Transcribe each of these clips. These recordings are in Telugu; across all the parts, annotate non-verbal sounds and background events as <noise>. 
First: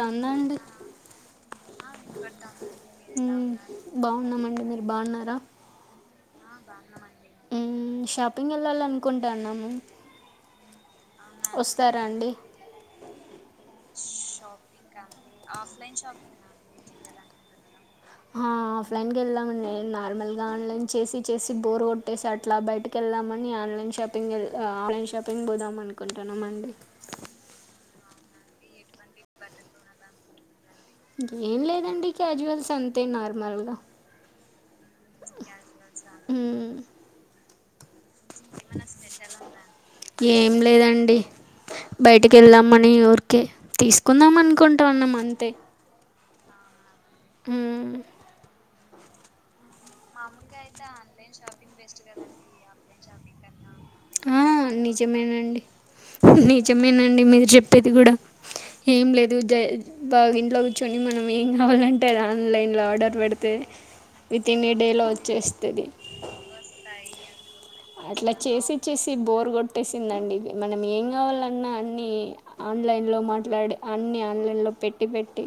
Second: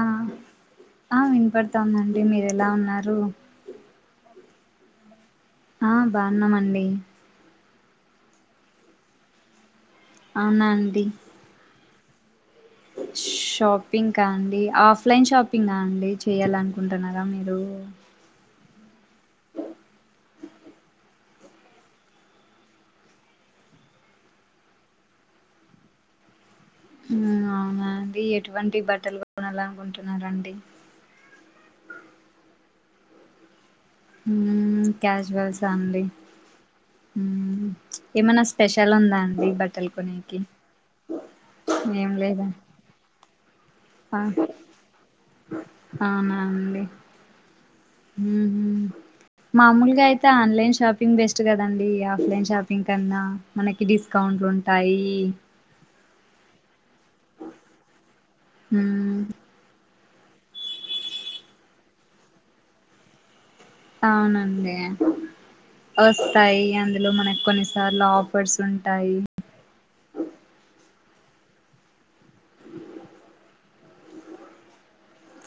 ఆ అండి. ఆ ఆ వినపడతాందండి మీరు వినపపడతాది ఎలా ఉన్నారు హు ఎలా ఉన్నారు బాగున్నామండి, మీరు బాగున్నారా, ఆ బాగున్నామండి, మ్మ్, షాపింగ్ వెళ్ళాల అనుకుంటాన్నాము, అవునా అండి, చూస్తారా అండి, షాపింగ్ కా అండి ఆఫ్లైన్ షాపింగ్ అండి చెయాల అనుకుంటున్నారా మీరు, ఆఫ్లైన్గా వెళ్దామండి నార్మల్గా ఆన్లైన్ చేసి చేసి బోర్ కొట్టేసి అట్లా బయటకి వెళ్దామని ఆన్లైన్ షాపింగ్ ఆన్లైన్ షాపింగ్ పోదామ అనుకుంటున్నామండి, అవునాండి ఎటువంటి బట్టలు కొనాల అనుకుంటున్నరు అండి, ఏం లేదండి క్యాజువల్స్ అంతే నార్మల్గా, క్యాజువల్స్ అండి, మ్మ్. ఏమనా స్పెషల్ ఉందా అండి బట్టలు కొనేకి ఏం లేదండి ఏం బయటికి లేదు అండి, వెళ్దామని ఊరికే తీసుకుందాం అనుకుంటన్నాం అంతే అవునా అండి హు మమూలు అయితే ఆన్లైన్ షాపింగ్ బెస్ట్ కదండి ఆఫ్లైన్ షాపింగ్ తెన్నా మనకి ఆ! డిస్కౌంట్లు ఉంటాయి జమేనండి మీరు చెప్పేది కూడా ఏం మ్మ్ లేదు జై బాగా ఇంట్లో కూర్చొని మనం ఏం కావాలంటే అది ఆన్లైన్ లో ఆర్డర్ పెడ్ అవునండి వచ్చేస్తది. వోస్తాయి అందులో మనకు కొన్నిసార్లు అట్లా ఆఫర్స్ చేసి ఉం చేసి బోర్ కొట్టేసిందండి ఇది మనం ఏం కావాలన్నా అన్ని ఆన్లైన్ లో మాట్లాడి అన్ని ఆన్లైన్లో పెట్టి పెట్టి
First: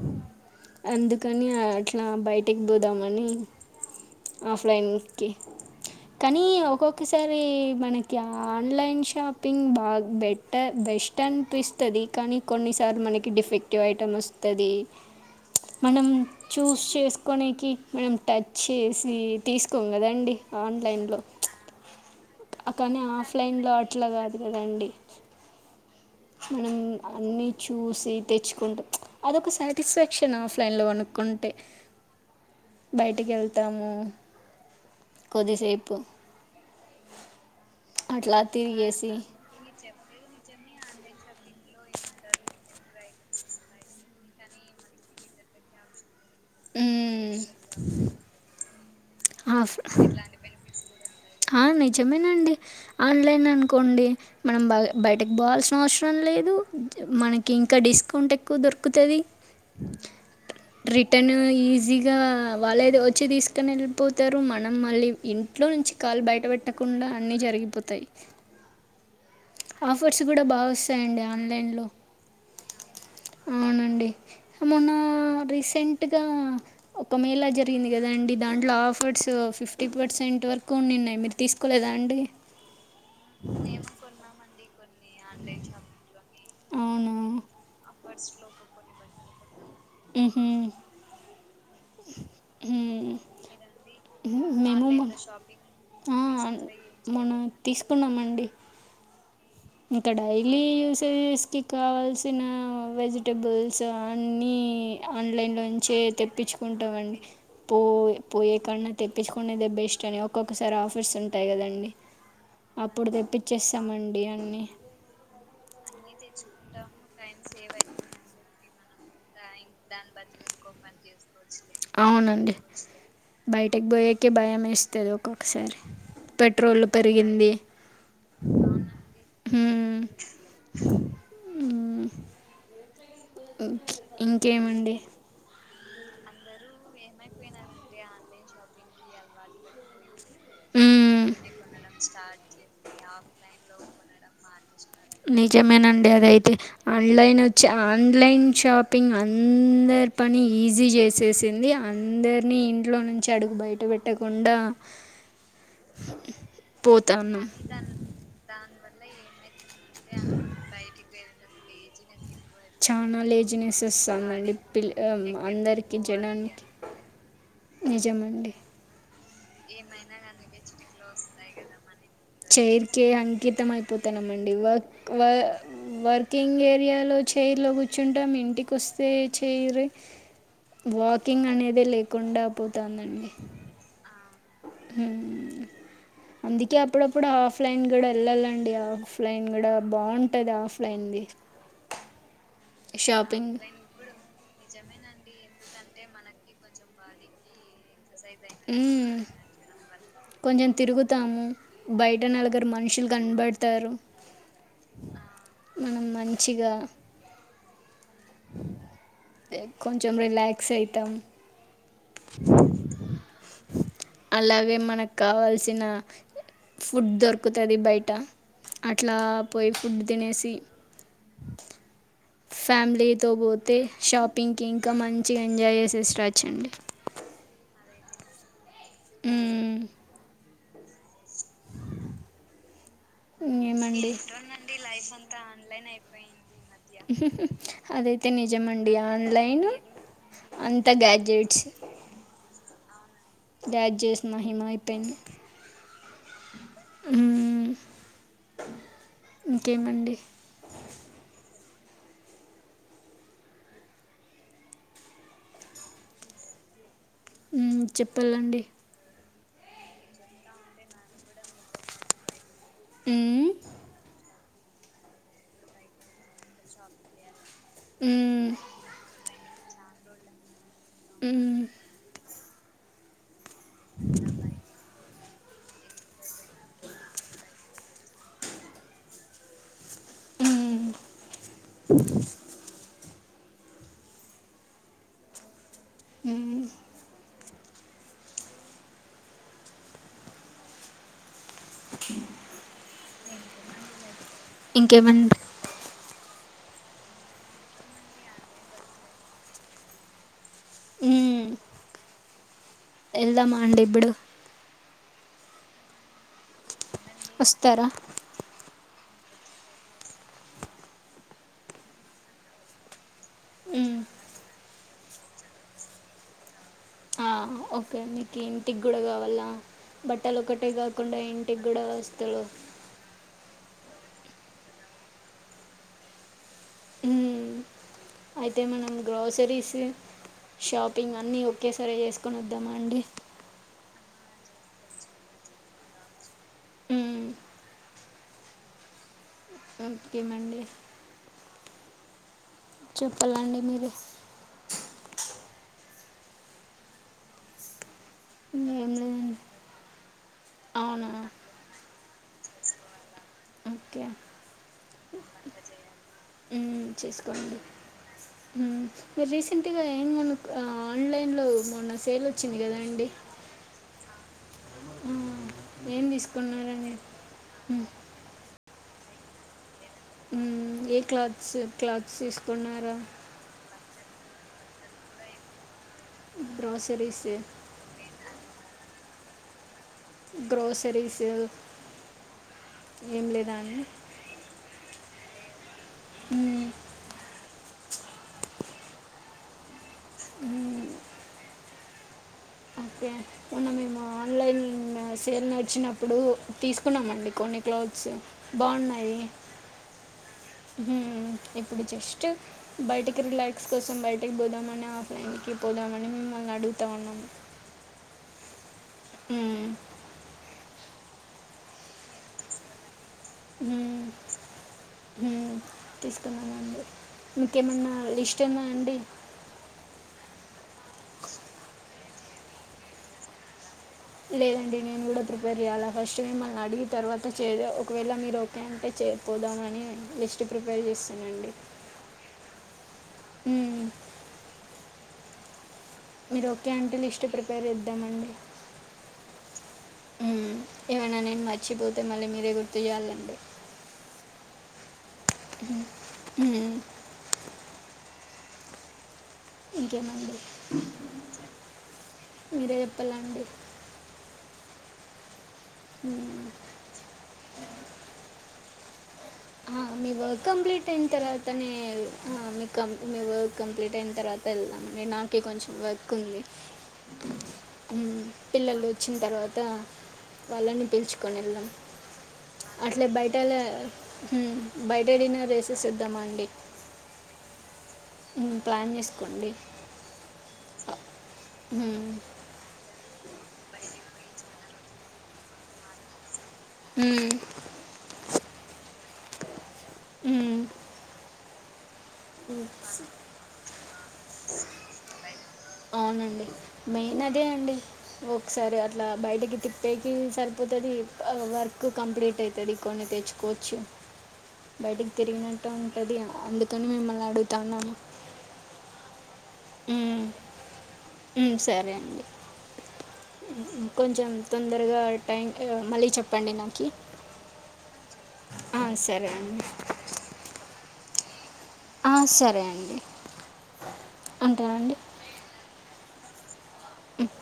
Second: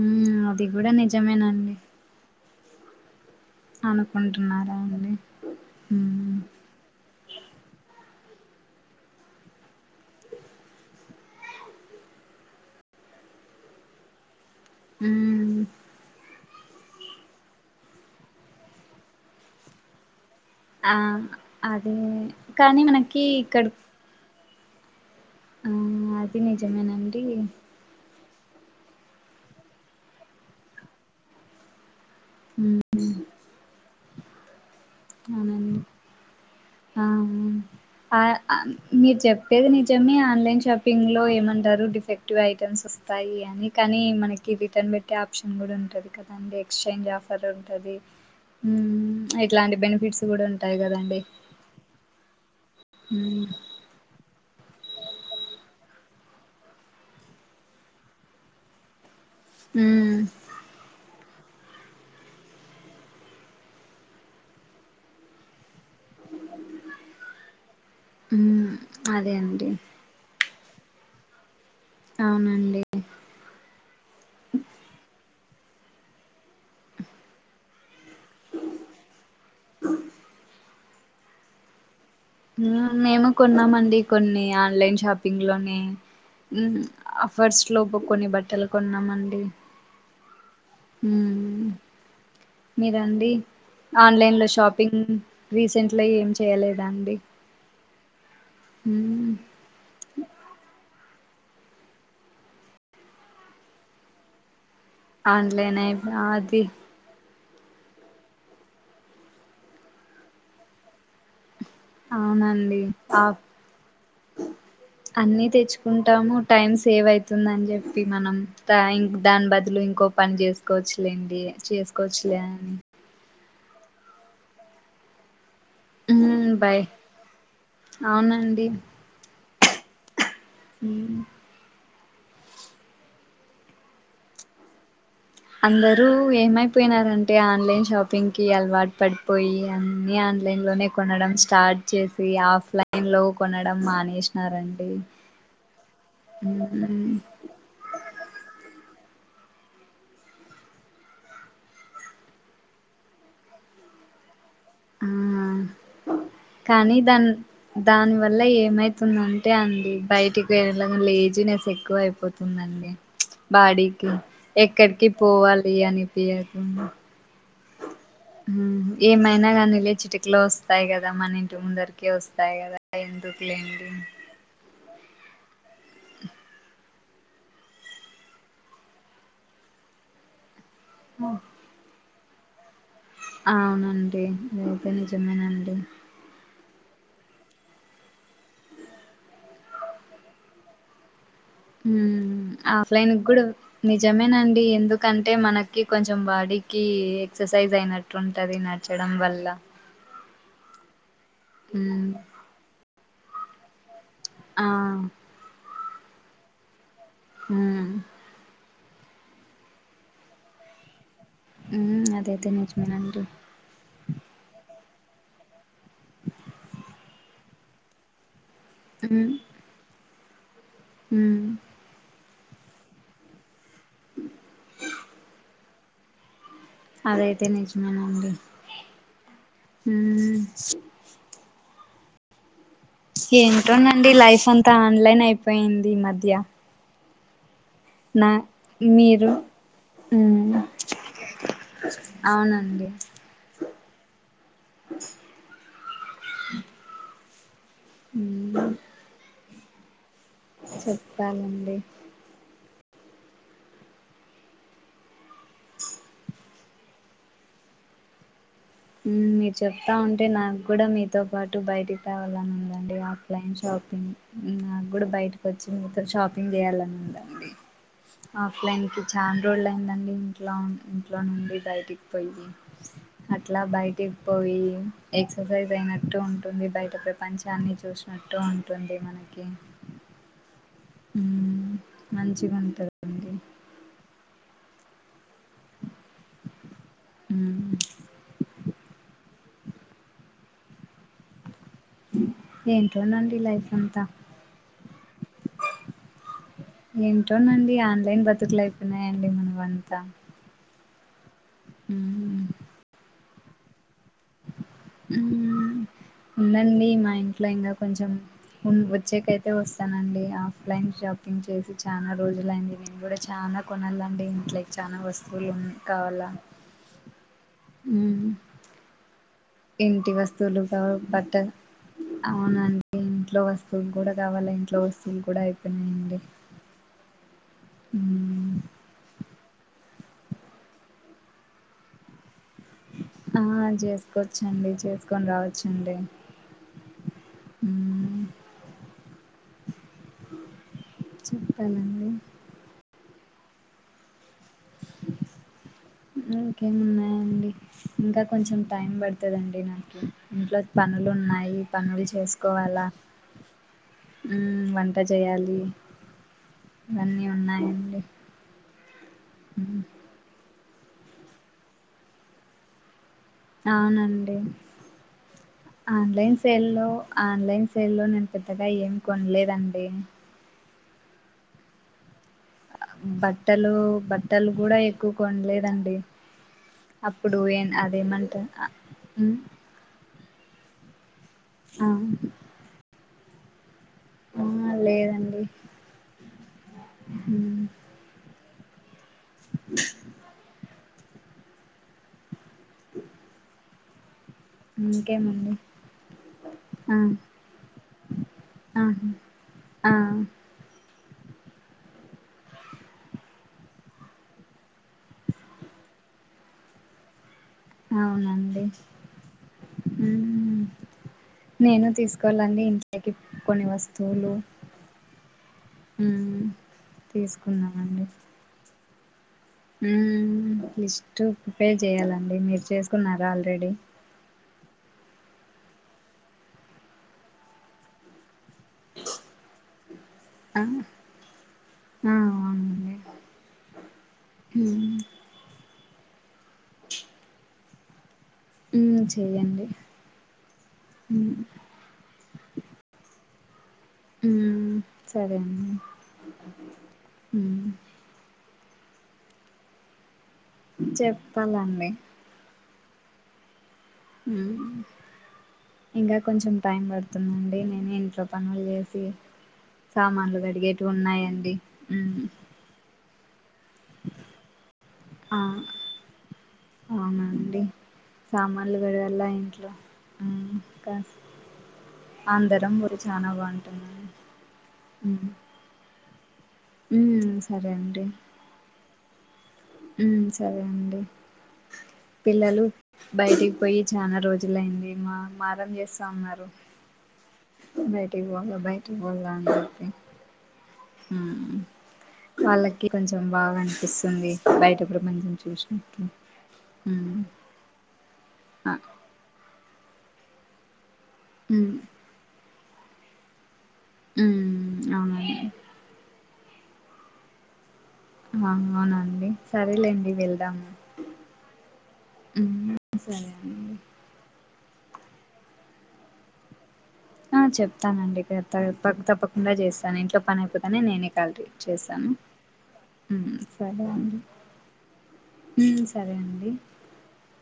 మ్మ్ అది కూడా అందుకని నిజమేనండి అట్లా బయటకి పోదామని అనుకుంటున్నారా అండి ఆఫ్లైన్కి మ్మ్ కానీ ఒక్కొక్కసారి మన ఆన్లైన్ షాపింగ్ బాగా బెటర్ బెస్ట్ అనిపిస్తుంది కానీ కొన్నిసార్లు మనకి డిఫెక్టివ్ ఐటమ్ వస్తుం టది మ్మ్ మనం చూస్ చేసుకోనికి మనం టచ్ చేసి తీసుకోం కదండి ఆ ఆన్లైన్లో అదే కానీ మనకి ఇక్కడ <unintelligible> ఆ అది మనం నిజమేనండి అన్ని చూసి తెచ్చుకుంటు అదొక సాటిస్ఫాక్షన్ ఆఫ్లైన్లో కోనుక్కుంటే మ్మ్ బయటికి ఏళ్తాము అవునండి ఆ అట్లా ఆ తిరిగేసి మీరు చెప్పేది నిజమే ఆన్లైన్ షాపింగ్ లో డెఫెక్టివ్ రిటన్స్ వస్తాయి అని కానీ మనకి రిటర్న్ పెట్టే ఆప్షన్ కూడా ఉంటది కద అండ్ ఎక్స్చేంజ్ ఆఫర్ ఉంటది ఆఫ్ ఇట్లాంటి బెనిఫిట్స్ గుడా ఉంటాయి గా దండి హా నిజమే న ఆన్లైన్ ఉమ్, అనుకోండి మనం బ బయటకు బోవాల్సిన అవసరం లేదు మనకి ఇంకా డిస్కౌంట్ ఎక్కువ దొరుకుతది మ్ రిటర్న్ ఈజీగా వాల్లెదో వచ్చి దీసుకని యెళ్ళిపోతారు మనం మళ్ళీ ఇంట్లో నుంచి కాలు బయట పెట్టకుండా అన్నీ జరిగిపోతాయి అ ఆఫర్స్ గూడా బాగు వస్తాయండి ఆన్లైన్ లో అవునండి మొనండి మొన్న రీస రీసెంట్ గా ఒక మేళ జరిగింది దండి దాంట్లో ఆఫర్స్ ఫిఫ్టీ పర్సెంట్ వరక్ కోన్నిన్నయ్ మీరు తీసుకోలేదా అండి మేము కొన్నామండి కొన్ని లైన్ షాపింగ్ లోనే అవునా? ఆఫర్స్ లోపు కొన్ని బట్టలు కొన్నా కొన్నామండి ఊహు ఉమ్, మీరండి ఆన్లైన్ లో మేము షాపింగ్ మన రీసెంట్ లో ఏం చేయలేదా అండి మ్ తీసుకున్నామండి మ్ పిల్స్ కావాల్సిన వెజిటబుల్స్ అన్నీ ఆన్లైన్ లో నుంచే అయిపో అది తెప్పించుకుంటామండి పో పోయే కన్నా తెప్పించుకునేదే బెస్ట్ అని ఒక్కొక్కసారి ఆఫర్స్ ఉంటాయి కదండి అవునండి అప్పుడు ఆ తెప్పించేస్తామండి అన్ని అన్నీ తెచ్చుకుంట ఉంటాము టైం సేవ్ అవుతుందని చెప్పి మనం థాంక్ దాని బదులు ఇంకో పని చేసుకోవచ్చులేండి చేసుకోవచ్చులే అని బయటకి పోయక భయం యె స్తది ఒక ఒకసారి మ్మ్ బై పెట్రోల్ పెరిగింది అవునా హుమ్ ఉమ్ ఇం ఇంకేమండి అందరుూ ఏమైపోయినారంటే ఆన్లైన్ షాపింగ్ కి అలవాటు పడిపోయి అన్ని అ ఆలైన్ లోనే కొనడం ఆన్లైన్లో స్టార్ట్ చేసి ఆఫ్లైన్ లో కొనడం మానేసినారండి నిజమేనండి అదైతే ఆన్లైన్ వచ్చి ఆన్లైన్ షాపి పింగ్ అందరి పని ఈజీ చేసేసింది అందరినీ ఇంట్లో నుంచి అడుగు బయట పెట్టకుండా ఆ కానీ దాని పోతాన్నాం దాని వల్ల ఏమైతుంద అంటే అండి బయటికి వెేళ్ళలెం లేజీనెస్ ఎక్కువ అయిపోతుంది అంతెనదండి చాలా లేజినెస్ బాడీకి వస్తుందండి పిల్ ఎక్కడికి ఆ, ఆమ్, ఎక్కడికి పోవాలి అందరికీ వెళ్ళినా జనానికి అనిపియదు నిజమండి ఏమైనాగానీళ్ లే చిటికలో వస్తాయి కదామ్ మనింటి ముంద చేరికే అంకితం అయిపోతానమండి ఇవా వ వర్కింగ్ ఏరియాలో చైర్లో కూర్చుంటం ఇంటికి వస్తే చేయిరు వాకింగ్ అనేది లే కుండాపు వతోందండి అంటే ఇదైతె నిజమేనండి ఇక అప్పుడప్పుడు ఆఫ్లైన్ కూడా వెళ్ళాలండి ఆఫ్లైన్ కూడా బాగుంటది ఆఫ్లైన్ ఆఫ్లైన్ కూడా నిజమేనండి ఎందుకంటే మనకు కొంచెం బాడీకి ఎక్సర్సైజ్ అయినట్ ట్ ఉంటది నచ్చడం మ్మ్. వల్ల కొంచెం తిరుగుత్ తాము ఉమ్ బయట నలగరి మనుషులు కనబడతారు ఆ మనం మంచిగా హ కొంచెం రిలాక్స్ అవుతాం ఉ అదేతే నిజమనంట కావల్సి తినా ఫుడ్ దొరక తది బయట అట్లా పోయ్ ఫుడ్ తినేసి తి హుమ్ ఫ్యామిలీతో బో తే షాపింగ్ కి ఇంకా మంచిగా ఎంజాయ్ చేస్ చేస్రచ్చండి అదైతే నిజమే అండి హుమ్ ఏంటోనండి ఏమండి లైఫ్ అంతా ఆన్లైన్ అయిపోయింది ఈ మధ్య మధ్య అదైతే నా నిజమండి మీరు ఆన్లైన్ ఉమ్ అంత గ్యాడ్జెట్స్ అవునండి గ్యాడ్జెట్స్ మహిమ అయిపోయింది హుమ్ ఉా ఇంకేమండి చెప్పాలండి చెప్పాలండి మీరు చెప్తా ఉంటే నాకు కూడా మీతో పాటు బయటికి పోవాలనుంది అంటే ఆన్లైన్ షాపింగ్ నాకు కూడ బయటకి వచ్చి మీతో షాపింగ్ చేయాలని ఉందండి మ్మ్. ఆఫ్లైన్ కి చా రోల్ అయిందండి ఇంట్లో ఇంట్లో నుండి మ్మ్. బయటికి పోయి అ ఎట్లా బయటికి పోయి ఎ ఎక్సర్సైజ్ అయినట్టు ఉంటుంది బయట ప్రపంచాన్ని చూసినట్టు ఉంటుంది మనకి మ్మ్. హుమ్ మంచిగుంటది హుమ్ ఉ ఏంటోనండి లైఫ్ అంతా ఇంకేమన్ ఏంటోనండి ఆన్లైన్ బతుకలు అయిపోయినాయండి మనవంతా హుమ్ ఎళ్దామా అండి ఇప్పుడు హుమ్ ఉందండి మ ఇంట్లో ఇంగ వస్తారా కొంచెం ఉన్ వచ్చేకైతే వస్తానండి ఆఫ్లైన్ షాపింగ్ చేసి చానా రోజులయింది నేను కూడా చాల మ్మ్. కొనాలండి ఇంట్లోకి చనా వస్తువులు కావలా నీకు ఏంటికి కూడా కావాలా ఇంటి బట్టలు వస్తువులు ఒకటే కా కాకుండా బట్ట ఇంటికి కూడా వస్తువులు అవునండి ఇంట్లో వస్తువులు కూడా కావాలా ఇంట్లో వస్తువులు కూడా అయిపోయినాయండి మ్మ్. ఉ అయితే మనం గ్రోసరీస్ షాపింగ్ అన్ని ఒకేసర చేసుకు కునుూద్ద మండ తీసుకొచ్చండి చేసుకొని రావచ్చండి మ్మ్. ఎంపకీ మండే పనండి చెప్పాలండి మీరుే ఓకే ఉన్నాయా అండి ఇంకా కొంచెం ఏం టైం లేదండి పడుతుందండి నాకు ఇంట్లో పనులు అవునా ఉన్నాయి పనులు చేసుకోవాలా ఓకే వంట చేయాలి మ్మ్, ఇవన్నీ ఉన్నాయండి మీరి రీసెంట్ గా మ్మ్ ఏం మన ఆన్లైన్లో మొన్న సేల్ వచ్చింది కదా అండి అవునండి ఏం ఆన్లైన్ సేల్ లో తీసుకున్నారండి? ఆన్లైన్ హ్మ్. సేల్లో నేను పె అత్తగా ఏం కొనలేదండి ఏ క్లాత్స్ క్లాత్స్ ఇ బట్టలు బట్టలు కూడా ఎక్కువ కొండలేదండి గ్రోసరీస్, అప్పుడు ఏం అదేమంటారు ఉ గ్రోసరీస్ ఇ ఏం లేదా అని ఆ లేదండి అ మ్మ్ అ ఓకే మొన్న మేము ఆన్లైన్ సేల్ ఇంకేమండి నడిచినప్పుడు ఆ తీసుకున్నామండి కొన్ని క్లోత్స్ ఆ బాగున్నాయి ఆ ఇప్పుడు జస్ట్ బయటికి రిలాక్స్ కోసం బయటకి పోదామని ఆఫ్లైన్కి పోదామని మిమ్మల్ని అడుగుతా ఉన్నాము అవునండి ఉమ్ మ్మ్ నేను తీసుకోవాలండి ఇంట్లోకి కొన్ని ఉహ్మ్ వస్తువులు ఉహ్మ్ మ్మ్ తీసుకున్ననండి మీకేమన్నా లిస్ట్ ఉందా అండి హుమ్ లిస్ట్ పే చెయాలండి మీరు చేసుకున్నారా ఆల్రెడీ లేదండి. నేను కూడా ప్రిపేర్ చేయాలా ఫస్ట్ మిమ్మల్ని అడిగి తర్వాత చేయ ఒకవేళ మీరు ఓ కే అంటే చేరిపోదామని లిస్ట్ ఆ ప్రిపేర్ చేస్తానండి ఆ అవునండి ఉహ్మ్ మ్మ్ మీరు ఓకే అంటే లిస్ట్ ప్రీ పేర్ చేద్దామని మ్మ్ చెయ్యండి ఉహ్మ్ ఏమన్నా మ్మ్ నేను మర్చిపోతే మళ్ళీ మీరే గుర్తు చేయాలండి. ఉహ్మ్ సరే అండి హ్మ్. ఉహ్మ్ ఇంకేమండి చెప్పాలండి మీరే చెప్పాలండి ఉహ్మ్ ఇంకా మ్మ్. కొంచెం టైం పడుతుందండి. నేను ఇంట్లో పనులు చేస్ ఏ ఆ మీ వర్క్ కంప్లీట్ అయిన తర్వాతనే మ్మ్ ఆ మీ కంప్ కంప్లీట్ అయిన తర్వాత వెళ్దాం. నాకే ఆ కొంచెం వర్క్ ఉంది. అవునండి ఉహ్మ్ సామాన్లు పిల్లలు వచ్చిన కడగల్ల తర్వాత ఇంట్లో వాళ్ళని ఇంకా పిలుచుకొని వెళ్దాం అందరం ఊరి అట్లే చానా బయటెల బాగుంటుందండి ఉహ్మ్ బయటే డిన్నర్ చేసేసిద్దామ అండి. ఉమ్ సరే అండి. ఉహ్మ్ ప్లాన్ చేస్త్ కోండి ఉహ్మ్ సరే అండి మ్మ్. పిల్లలు బయటికి పోయి చానా రోజులయింది మా మారం చేస్తా ఉన్నారు. మ్మ్. బయటికి పోదాం బయటి మోనంచి మ్మ్. హుమ్ వాళ్ళకి కొంచెం బాగా అనిపిస్తుంది. బయట ప్రపంచం చూసినప్పుడు అవునండి. ఉమ్ మెయిన్ అదే అండి ఆ ఒకసారి అట్లా బయటికి తిప్ బేకింగ్ సరిపోతది ఉమ్ వర్క్ కంప్లీట్ అయితది కొన్ని తెచ్చుకో చ్చు ఉమ్ బయటికి అవునండి తిరిగినట్టు ఉంటది. అందుకని మిమ్మల్ని అడుగుతన్నాము ఆ అవునండి సరేలేండి ఉమ్, వెళ్దాము ఉమ్, సరే అండి ఉమ్ సరే అండి ఉమ్, కొంచెం తొందరగా టైం మళ్ళీ చెప్పండి నాకి ఆ చెప్ప చేస్తానండి ఇక తప్పకు సరే తప్పకుండా అండి చేస్తాను ఇంట్లో పని అయిపోతా నేను తల్ కి చేసాను ఆ, సరే అండి ఉమ్ సరే అండి ఉంటానండి ఉమ్ సరే అండి ఉప్